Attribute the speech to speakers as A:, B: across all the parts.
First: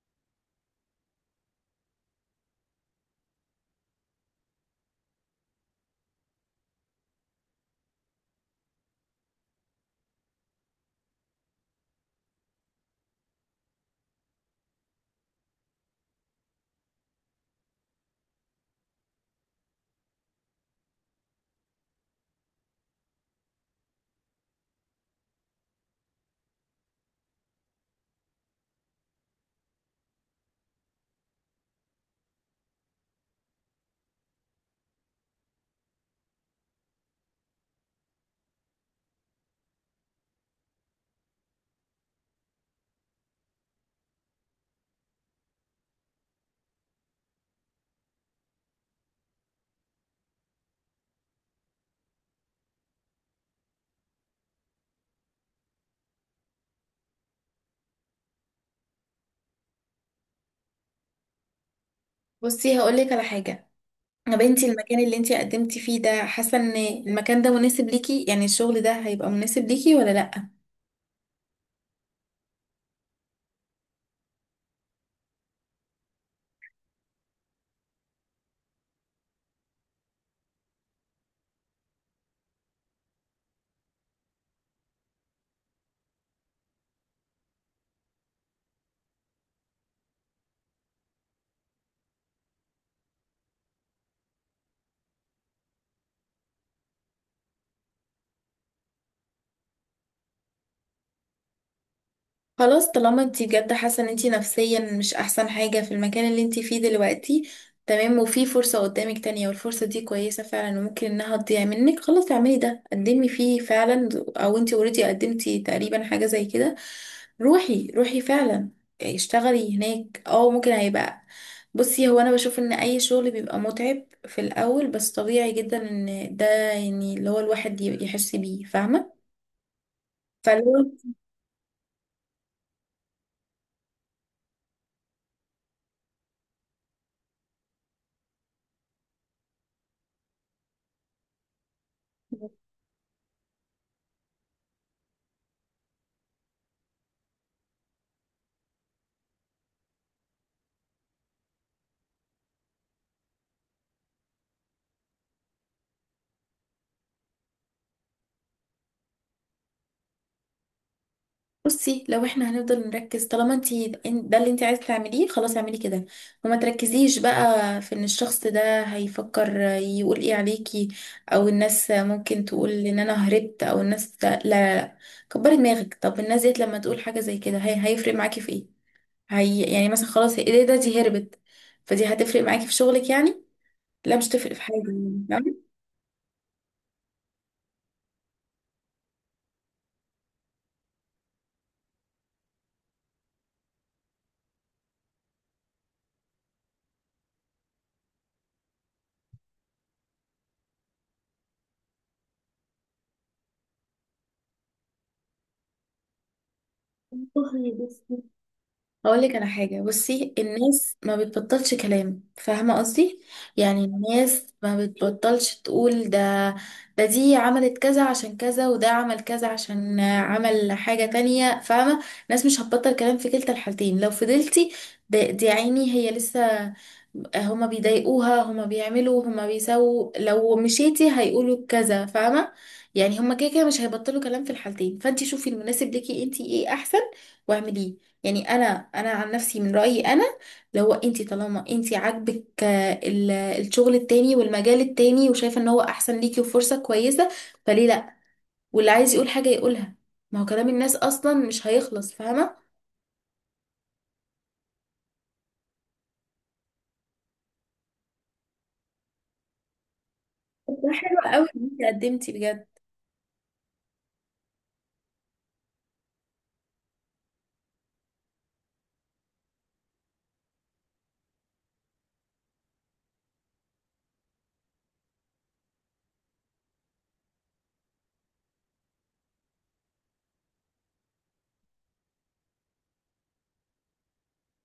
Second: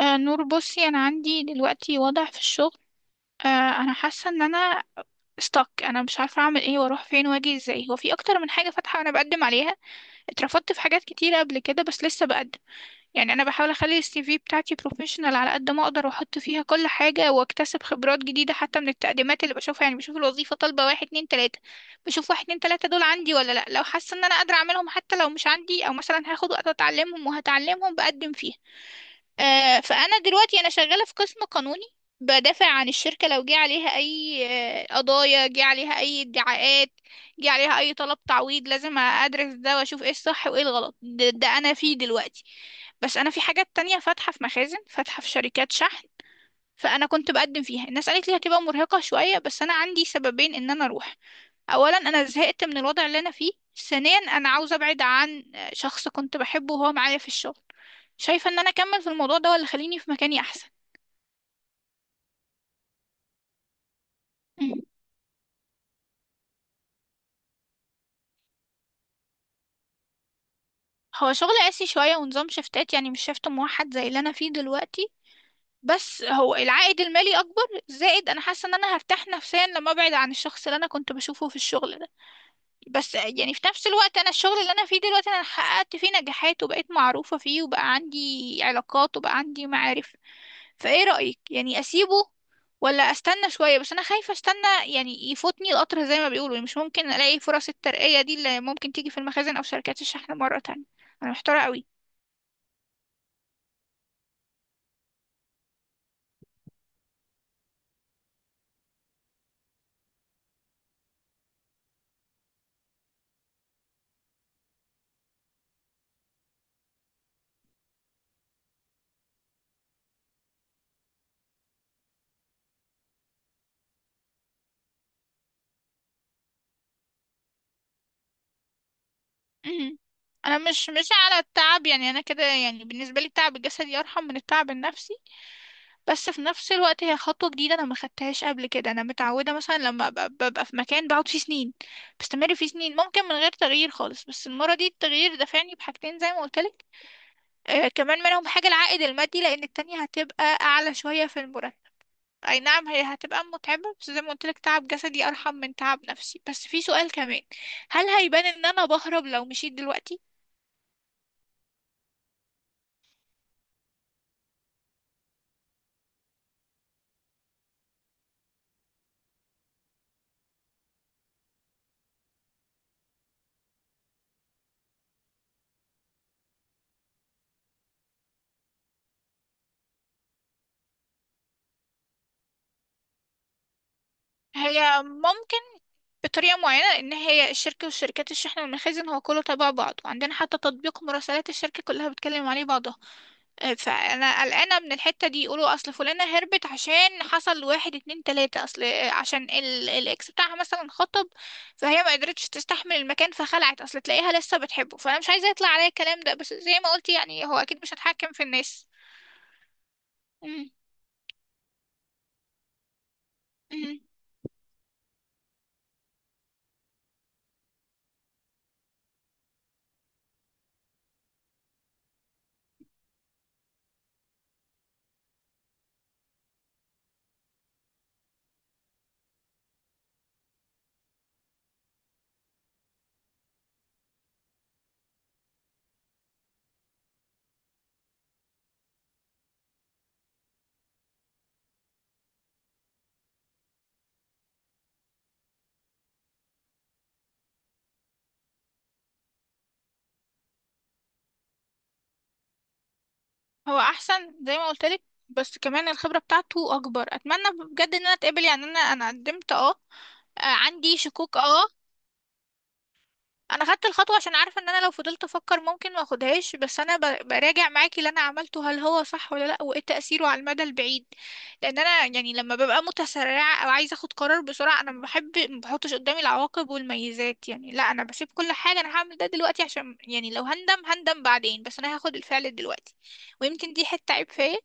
A: نور، بصي، انا عندي دلوقتي وضع في الشغل. آه انا حاسه ان انا stuck. انا مش عارفه اعمل ايه واروح فين واجي ازاي. هو في اكتر من حاجه فاتحه وانا بقدم عليها. اترفضت في حاجات كتيره قبل كده، بس لسه بقدم. يعني انا بحاول اخلي السي في بتاعتي بروفيشنال على قد ما اقدر، واحط فيها كل حاجه، واكتسب خبرات جديده حتى من التقديمات اللي بشوفها. يعني بشوف الوظيفه طالبه واحد اتنين تلاته، بشوف واحد اتنين تلاته دول عندي ولا لا. لو حاسه ان انا قادره اعملهم حتى لو مش عندي، او مثلا هاخد وقت اتعلمهم وهتعلمهم، بقدم فيها. فانا دلوقتي انا شغاله في قسم قانوني. بدافع عن الشركه لو جه عليها اي قضايا، جه عليها اي ادعاءات، جه عليها اي طلب تعويض. لازم ادرس ده واشوف ايه الصح وايه الغلط. ده انا فيه دلوقتي. بس انا في حاجات تانية فاتحه في مخازن، فاتحه في شركات شحن. فانا كنت بقدم فيها، الناس قالت لي هتبقى مرهقه شويه، بس انا عندي سببين ان انا اروح. اولا، انا زهقت من الوضع اللي انا فيه. ثانيا، انا عاوزه ابعد عن شخص كنت بحبه وهو معايا في الشغل. شايفه ان انا اكمل في الموضوع ده ولا خليني في مكاني احسن؟
B: بصي هقولك على حاجة. يا بنتي،
A: مم.
B: المكان اللي انتي قدمتي فيه ده حاسة ان المكان ده مناسب ليكي، يعني الشغل ده هيبقى مناسب ليكي ولا لأ؟
A: هو شغل قاسي شويه، ونظام شفتات، يعني مش شفت موحد زي اللي انا فيه دلوقتي. بس هو العائد المالي اكبر، زائد انا حاسه ان انا هرتاح نفسيا لما ابعد عن الشخص اللي انا كنت بشوفه في الشغل ده. بس يعني في نفس الوقت، انا الشغل اللي انا فيه دلوقتي انا حققت فيه نجاحات، وبقيت معروفه فيه، وبقى عندي علاقات، وبقى عندي معارف. فايه رأيك، يعني اسيبه ولا استنى شوية؟ بس انا خايفة استنى، يعني يفوتني القطر زي ما بيقولوا. يعني مش ممكن الاقي فرص الترقية دي اللي ممكن تيجي في المخازن او شركات الشحن مرة تانية. انا محتارة قوي.
B: خلاص، طالما انتي جد حاسه ان انتي نفسيا مش احسن حاجه في المكان اللي انتي فيه دلوقتي، تمام، وفي فرصه قدامك تانية والفرصه دي كويسه فعلا وممكن انها تضيع منك، خلاص اعملي ده، قدمي فيه فعلا. او انتي اوريدي قدمتي تقريبا حاجه زي كده. روحي فعلا. اشتغلي هناك. اه، ممكن هيبقى. بصي، هو انا بشوف ان اي شغل بيبقى متعب في الاول، بس طبيعي جدا ان ده، يعني اللي هو الواحد يحس بيه، فاهمه؟
A: مهم. انا
B: فلو،
A: مش على التعب، يعني انا كده، يعني بالنسبة لي التعب الجسدي ارحم من التعب النفسي. بس في نفس الوقت، هي خطوة جديدة انا ما خدتهاش قبل كده. انا متعودة مثلا لما ببقى في مكان بقعد فيه سنين، بستمر فيه سنين ممكن من غير تغيير خالص. بس المرة دي التغيير دفعني بحاجتين زي ما قلت. كمان منهم حاجة العائد المادي، لأن التانية هتبقى أعلى شوية في المرتب. أي نعم، هي هتبقى متعبة، بس زي ما قلتلك، تعب جسدي أرحم من تعب نفسي. بس في سؤال كمان: هل هيبان إن أنا بهرب لو مشيت دلوقتي؟
B: بصي، لو احنا هنفضل نركز، طالما انتي ده اللي انتي عايزة تعمليه، خلاص اعملي كده، وما تركزيش بقى في ان الشخص ده هيفكر يقول ايه عليكي، او الناس ممكن تقول ان انا هربت، او الناس، لا لا لا. كبري دماغك. طب الناس ديت لما تقول حاجة زي كده، هي هيفرق معاكي في ايه؟ هي يعني مثلا، خلاص ايه ده، دي هربت. فدي هتفرق معاكي في شغلك يعني؟ لا، مش تفرق في حاجة،
A: هي
B: يعني
A: ممكن
B: فاهمة؟
A: بطريقة معينة، لأن هي الشركة والشركات الشحن والمخازن هو كله تبع بعض، وعندنا حتى تطبيق مراسلات الشركة كلها بتكلم عليه بعضها. فانا قلقانه من الحته دي، يقولوا اصل فلانه هربت عشان حصل واحد اتنين تلاته، اصل عشان الاكس بتاعها مثلا خطب، فهي ما قدرتش تستحمل المكان فخلعت، اصل تلاقيها لسه بتحبه. فانا مش عايزه يطلع عليا الكلام ده، بس زي ما قلت يعني هو
B: والله
A: اكيد مش
B: بصي،
A: هتحكم في الناس.
B: هقول لك على حاجة. بصي،
A: مم.
B: الناس ما بتبطلش كلام، فاهمة قصدي؟ يعني
A: مم.
B: الناس ما بتبطلش تقول ده، ده دي عملت كذا عشان كذا، وده عمل كذا عشان عمل حاجة تانية، فاهمة؟ الناس مش هتبطل كلام في كلتا الحالتين. لو فضلتي، ده دي عيني هي لسه هما بيضايقوها، هما بيعملوا، هما بيسووا. لو مشيتي هيقولوا كذا، فاهمة؟ يعني هما كده كده مش هيبطلوا كلام في الحالتين، فانتي شوفي المناسب ليكي انتي ايه احسن، واعمليه. يعني انا عن نفسي، من رايي انا لو انت، طالما انت عاجبك الشغل التاني والمجال التاني، وشايفه ان هو احسن ليكي وفرصه كويسه، فليه لا؟ واللي عايز يقول حاجه يقولها، ما هو كلام الناس اصلا مش هيخلص، فاهمه؟
A: هو احسن زي ما قلت لك، بس كمان الخبره بتاعته اكبر. اتمنى بجد ان انا اتقبل. يعني انا قدمت
B: ده
A: عندي
B: حلو
A: شكوك
B: قوي ان
A: اه
B: انت قدمتي بجد.
A: انا خدت الخطوه عشان عارفه ان انا لو فضلت افكر ممكن ما اخدهاش. بس انا براجع معاكي اللي انا عملته، هل هو صح ولا لا، وايه تاثيره على المدى البعيد؟ لان انا يعني لما ببقى متسرعه او عايزه اخد قرار بسرعه، انا ما بحب ما بحطش قدامي العواقب والميزات. يعني لا، انا بسيب كل حاجه، انا هعمل ده دلوقتي عشان يعني لو هندم هندم بعدين، بس انا هاخد الفعل دلوقتي. ويمكن دي حته عيب فيا.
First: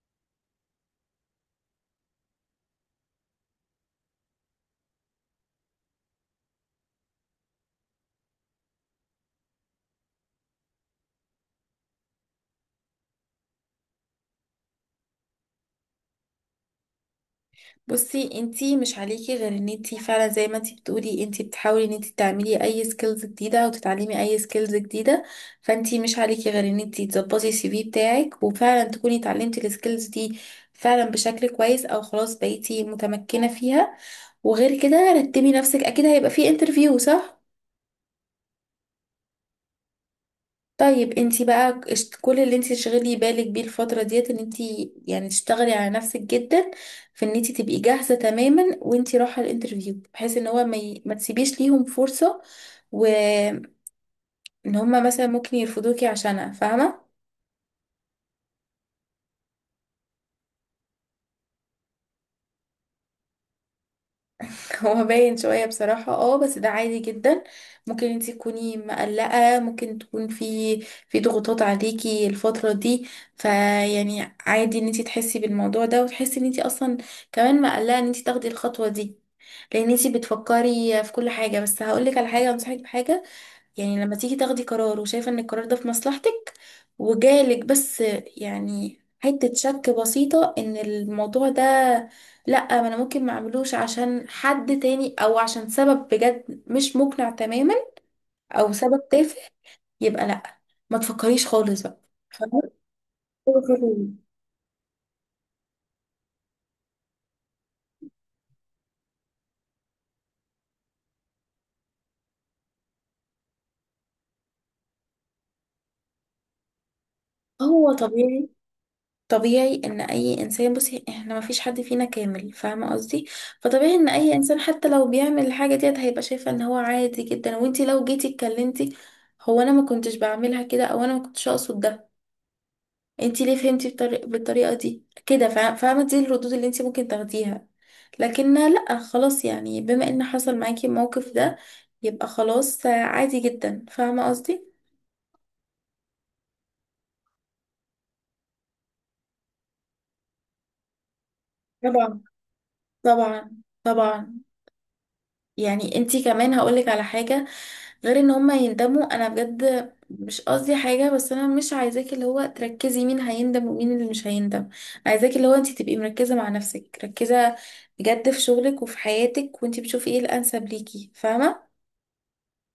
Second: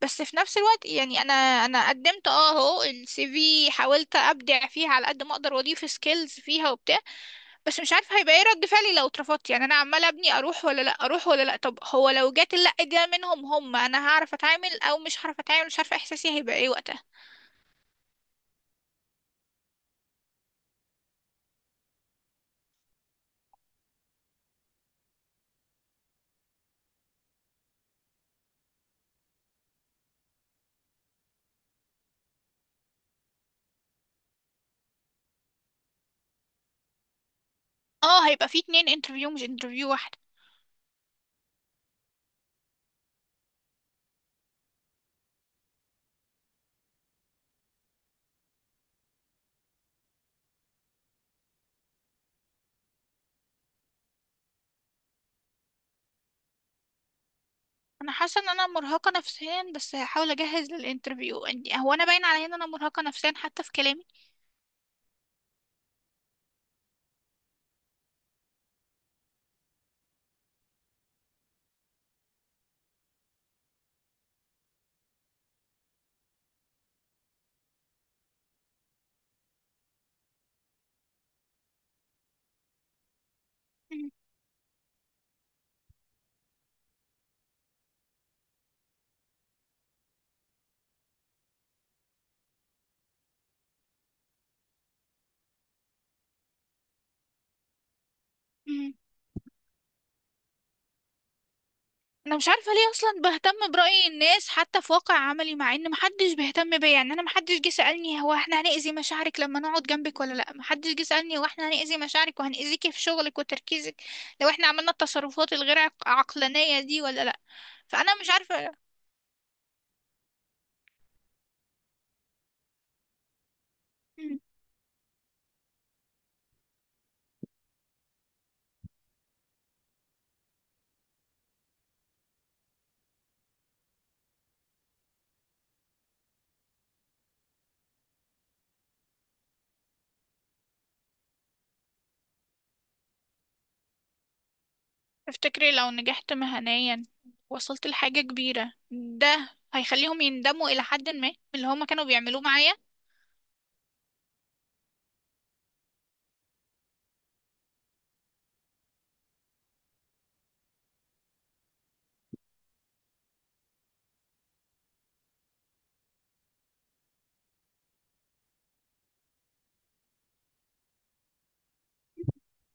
A: بس في نفس الوقت يعني انا قدمت اهو السي في، حاولت ابدع فيها على قد ما اقدر واضيف سكيلز فيها وبتاع. بس مش عارفه هيبقى ايه رد فعلي لو اترفضت. يعني انا عماله ابني اروح ولا لا، اروح ولا لا. طب هو لو جات اللا دي منهم هم، انا هعرف اتعامل او مش هعرف اتعامل؟ مش عارفه احساسي هيبقى ايه وقتها.
B: بصي، انتي مش عليكي غير ان انتي فعلا زي ما انتي بتقولي، انتي بتحاولي ان انتي تعملي اي سكيلز جديده او تتعلمي اي سكيلز جديده. فانتي مش عليكي غير ان انتي تظبطي السي في بتاعك، وفعلا تكوني اتعلمتي السكيلز دي فعلا بشكل كويس، او خلاص بقيتي متمكنه فيها. وغير كده، رتبي نفسك، اكيد هيبقى في انترفيو، صح؟
A: اه، هيبقى في 2 انترفيو، مش انترفيو واحده.
B: طيب انتي بقى كل اللي انتي تشغلي بالك بيه الفترة ديت، ان انتي يعني تشتغلي على نفسك جدا، في ان انتي تبقي جاهزة تماما وانتي رايحة الانترفيو، بحيث ان هو ما تسيبيش ليهم فرصة، وان هما مثلا ممكن يرفضوكي عشانها، فاهمة؟
A: انا حاسه ان انا مرهقه نفسيا، بس هحاول اجهز للانترفيو عندي. هو انا باين عليا ان انا مرهقه نفسيا حتى في كلامي؟
B: هو باين شوية بصراحة، اه، بس ده عادي جدا. ممكن انتي تكوني مقلقة، ممكن تكون في ضغوطات عليكي الفترة دي. فيعني عادي ان انتي تحسي بالموضوع ده، وتحسي ان انتي اصلا كمان مقلقة ان انتي تاخدي الخطوة دي، لان انتي بتفكري في كل حاجة. بس هقولك على حاجة، انصحك بحاجة. يعني لما تيجي تاخدي قرار وشايفة ان القرار ده في مصلحتك، وجالك بس يعني حتة شك بسيطة ان الموضوع ده، لأ ما انا ممكن ما اعملوش عشان حد تاني، او عشان سبب بجد مش مقنع تماما، او
A: مم.
B: سبب تافه، يبقى لأ، ما تفكريش خالص بقى،
A: انا مش
B: فاهمة؟
A: عارفه ليه اصلا بهتم برأي الناس حتى في واقع عملي، مع ان محدش بيهتم بيا. يعني انا محدش جه سألني هو احنا هنأذي مشاعرك لما نقعد جنبك ولا لا. محدش جه سألني هو احنا هنأذي مشاعرك وهنأذيكي في شغلك وتركيزك لو احنا عملنا التصرفات الغير عقلانية دي ولا لا.
B: هو
A: فانا مش
B: طبيعي،
A: عارفه.
B: طبيعي ان اي انسان، بصي، احنا ما فيش حد فينا كامل، فاهمه قصدي؟ فطبيعي ان اي
A: مم.
B: انسان حتى لو بيعمل الحاجه ديت هيبقى شايفه ان هو عادي جدا، وانتي لو جيتي اتكلمتي، هو انا ما كنتش بعملها كده، او انا ما كنتش اقصد ده، انتي ليه فهمتي بالطريقه دي كده، فاهمه؟ دي الردود اللي انتي ممكن تاخديها. لكن لا، خلاص يعني بما ان حصل معاكي الموقف ده، يبقى خلاص عادي جدا، فاهمه قصدي؟
A: تفتكري لو نجحت مهنيا وصلت لحاجة كبيرة، ده هيخليهم يندموا إلى حد ما من اللي هما كانوا
B: طبعا،
A: بيعملوه معايا؟
B: طبعا، طبعا. يعني انتي كمان هقولك على حاجه، غير ان هما يندموا، انا بجد مش قصدي حاجة، بس انا مش عايزاكي اللي هو تركزي مين هيندم ومين اللي مش هيندم. عايزاكي اللي هو انت تبقي مركزة مع نفسك، مركزة بجد في شغلك وفي حياتك، وانت بتشوفي ايه الانسب ليكي، فاهمة؟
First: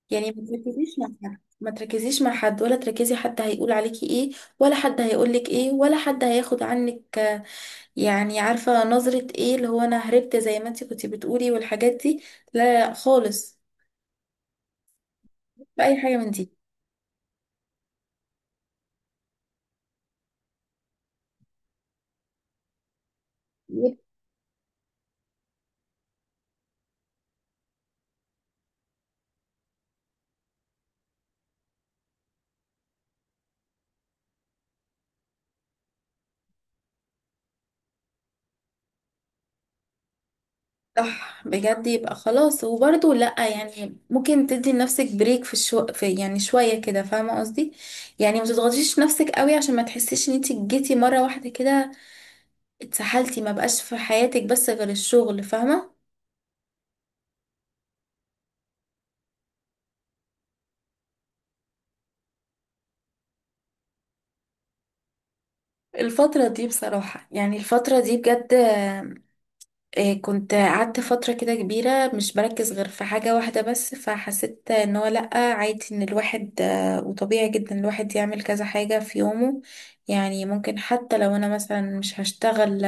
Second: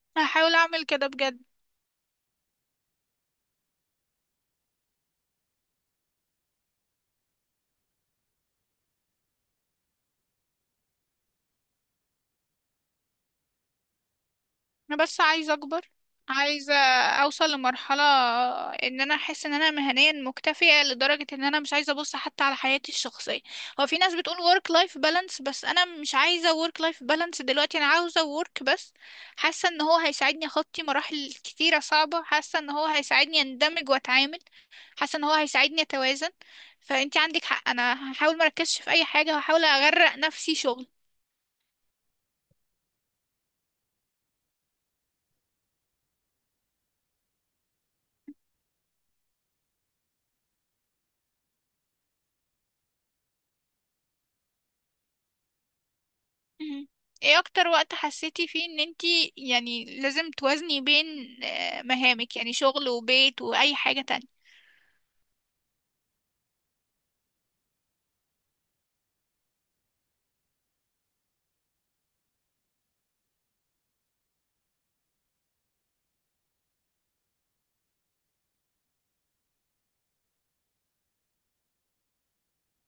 B: يعني ما
A: هحاول أعمل
B: تركزيش مع
A: كده
B: حد،
A: بجد.
B: ما تركزيش مع حد ولا تركزي حد هيقول عليكي ايه، ولا حد هيقولك ايه، ولا حد هياخد عنك يعني عارفة نظرة ايه اللي هو انا هربت زي ما انت كنت بتقولي والحاجات دي، لا خالص
A: انا بس عايزه اكبر،
B: بأي حاجة من دي.
A: عايزه اوصل لمرحله ان انا احس ان انا مهنيا مكتفيه لدرجه ان انا مش عايزه ابص حتى على حياتي الشخصيه. هو في ناس بتقول work life balance، بس انا مش عايزه work life balance دلوقتي، انا عاوزه work بس. حاسه ان هو هيساعدني اخطي مراحل كتيره صعبه، حاسه ان هو هيساعدني اندمج واتعامل، حاسه ان هو هيساعدني اتوازن. فانتي عندك حق، انا هحاول مركزش في اي حاجه وهحاول اغرق نفسي شغل.
B: صح بجد، يبقى خلاص. وبرضه لأ يعني ممكن تدي لنفسك بريك في الشو في، يعني شوية كده، فاهمة قصدي؟ يعني ما تضغطيش نفسك قوي، عشان ما تحسيش ان انتي جيتي مرة واحدة كده اتسحلتي، ما بقاش في حياتك بس غير الشغل، فاهمة؟
A: مهم. ايه اكتر وقت حسيتي فيه ان انتي يعني لازم توازني بين مهامك، يعني شغل وبيت واي حاجة تانية؟
B: الفترة دي بصراحة، يعني الفترة دي بجد، كنت قعدت فترة كده كبيرة مش بركز غير في حاجة واحدة بس، فحسيت ان هو لأ، عادي ان الواحد، وطبيعي جدا الواحد يعمل كذا حاجة في يومه. يعني ممكن حتى لو انا مثلا مش هشتغل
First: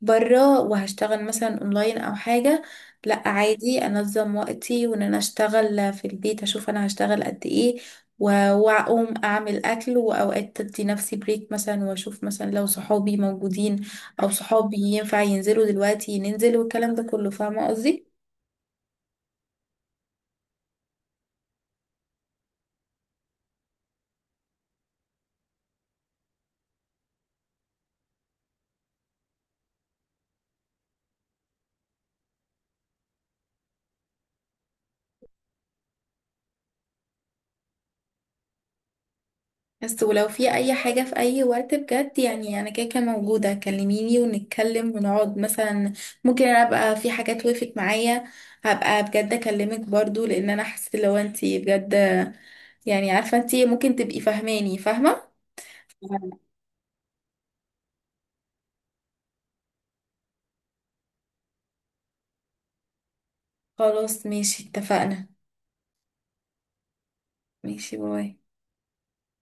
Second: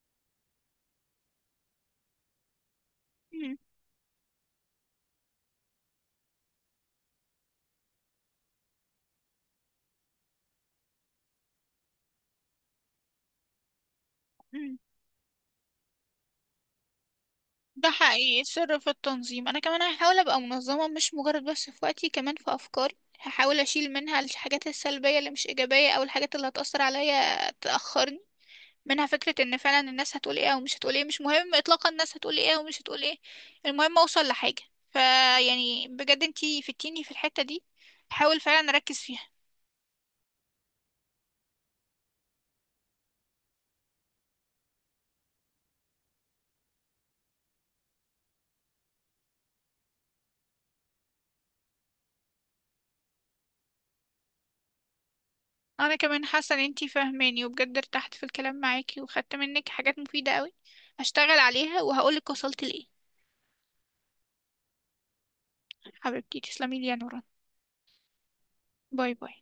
B: بره وهشتغل مثلا اونلاين او حاجة، لا
A: مهم.
B: عادي انظم وقتي وان انا اشتغل في البيت، اشوف انا هشتغل قد ايه، و- واقوم اعمل اكل، واوقات ادي نفسي بريك مثلا، واشوف مثلا لو صحابي موجودين او صحابي
A: مهم.
B: ينفع ينزلوا دلوقتي ننزل، والكلام ده كله، فاهمة
A: ده
B: قصدي؟
A: حقيقي السر في التنظيم. انا كمان هحاول ابقى منظمة، مش مجرد بس في وقتي، كمان في افكاري، هحاول اشيل منها الحاجات السلبية اللي مش ايجابية او الحاجات اللي هتأثر عليا تأخرني، منها فكرة ان فعلا الناس هتقول ايه او مش هتقول ايه. مش مهم اطلاقا الناس هتقول ايه او مش هتقول ايه. المهم اوصل لحاجة. فيعني بجد انتي فتيني في الحتة دي، حاول فعلا اركز فيها.
B: بس ولو في اي حاجة في اي وقت بجد، يعني انا كده كده موجودة، كلميني ونتكلم ونقعد مثلا. ممكن انا ابقى في حاجات وقفت معايا، هبقى بجد اكلمك برضو، لان انا حسيت لو انتي بجد، يعني عارفة انتي ممكن تبقي فاهماني، فاهمة؟
A: انا كمان حاسة ان انتي فاهماني، وبجد ارتحت في الكلام معاكي وخدت منك حاجات مفيدة قوي. هشتغل عليها وهقولك وصلت لايه.
B: خلاص ماشي، اتفقنا.
A: حبيبتي، تسلمي لي يا نوران.
B: ماشي، باي.
A: باي باي.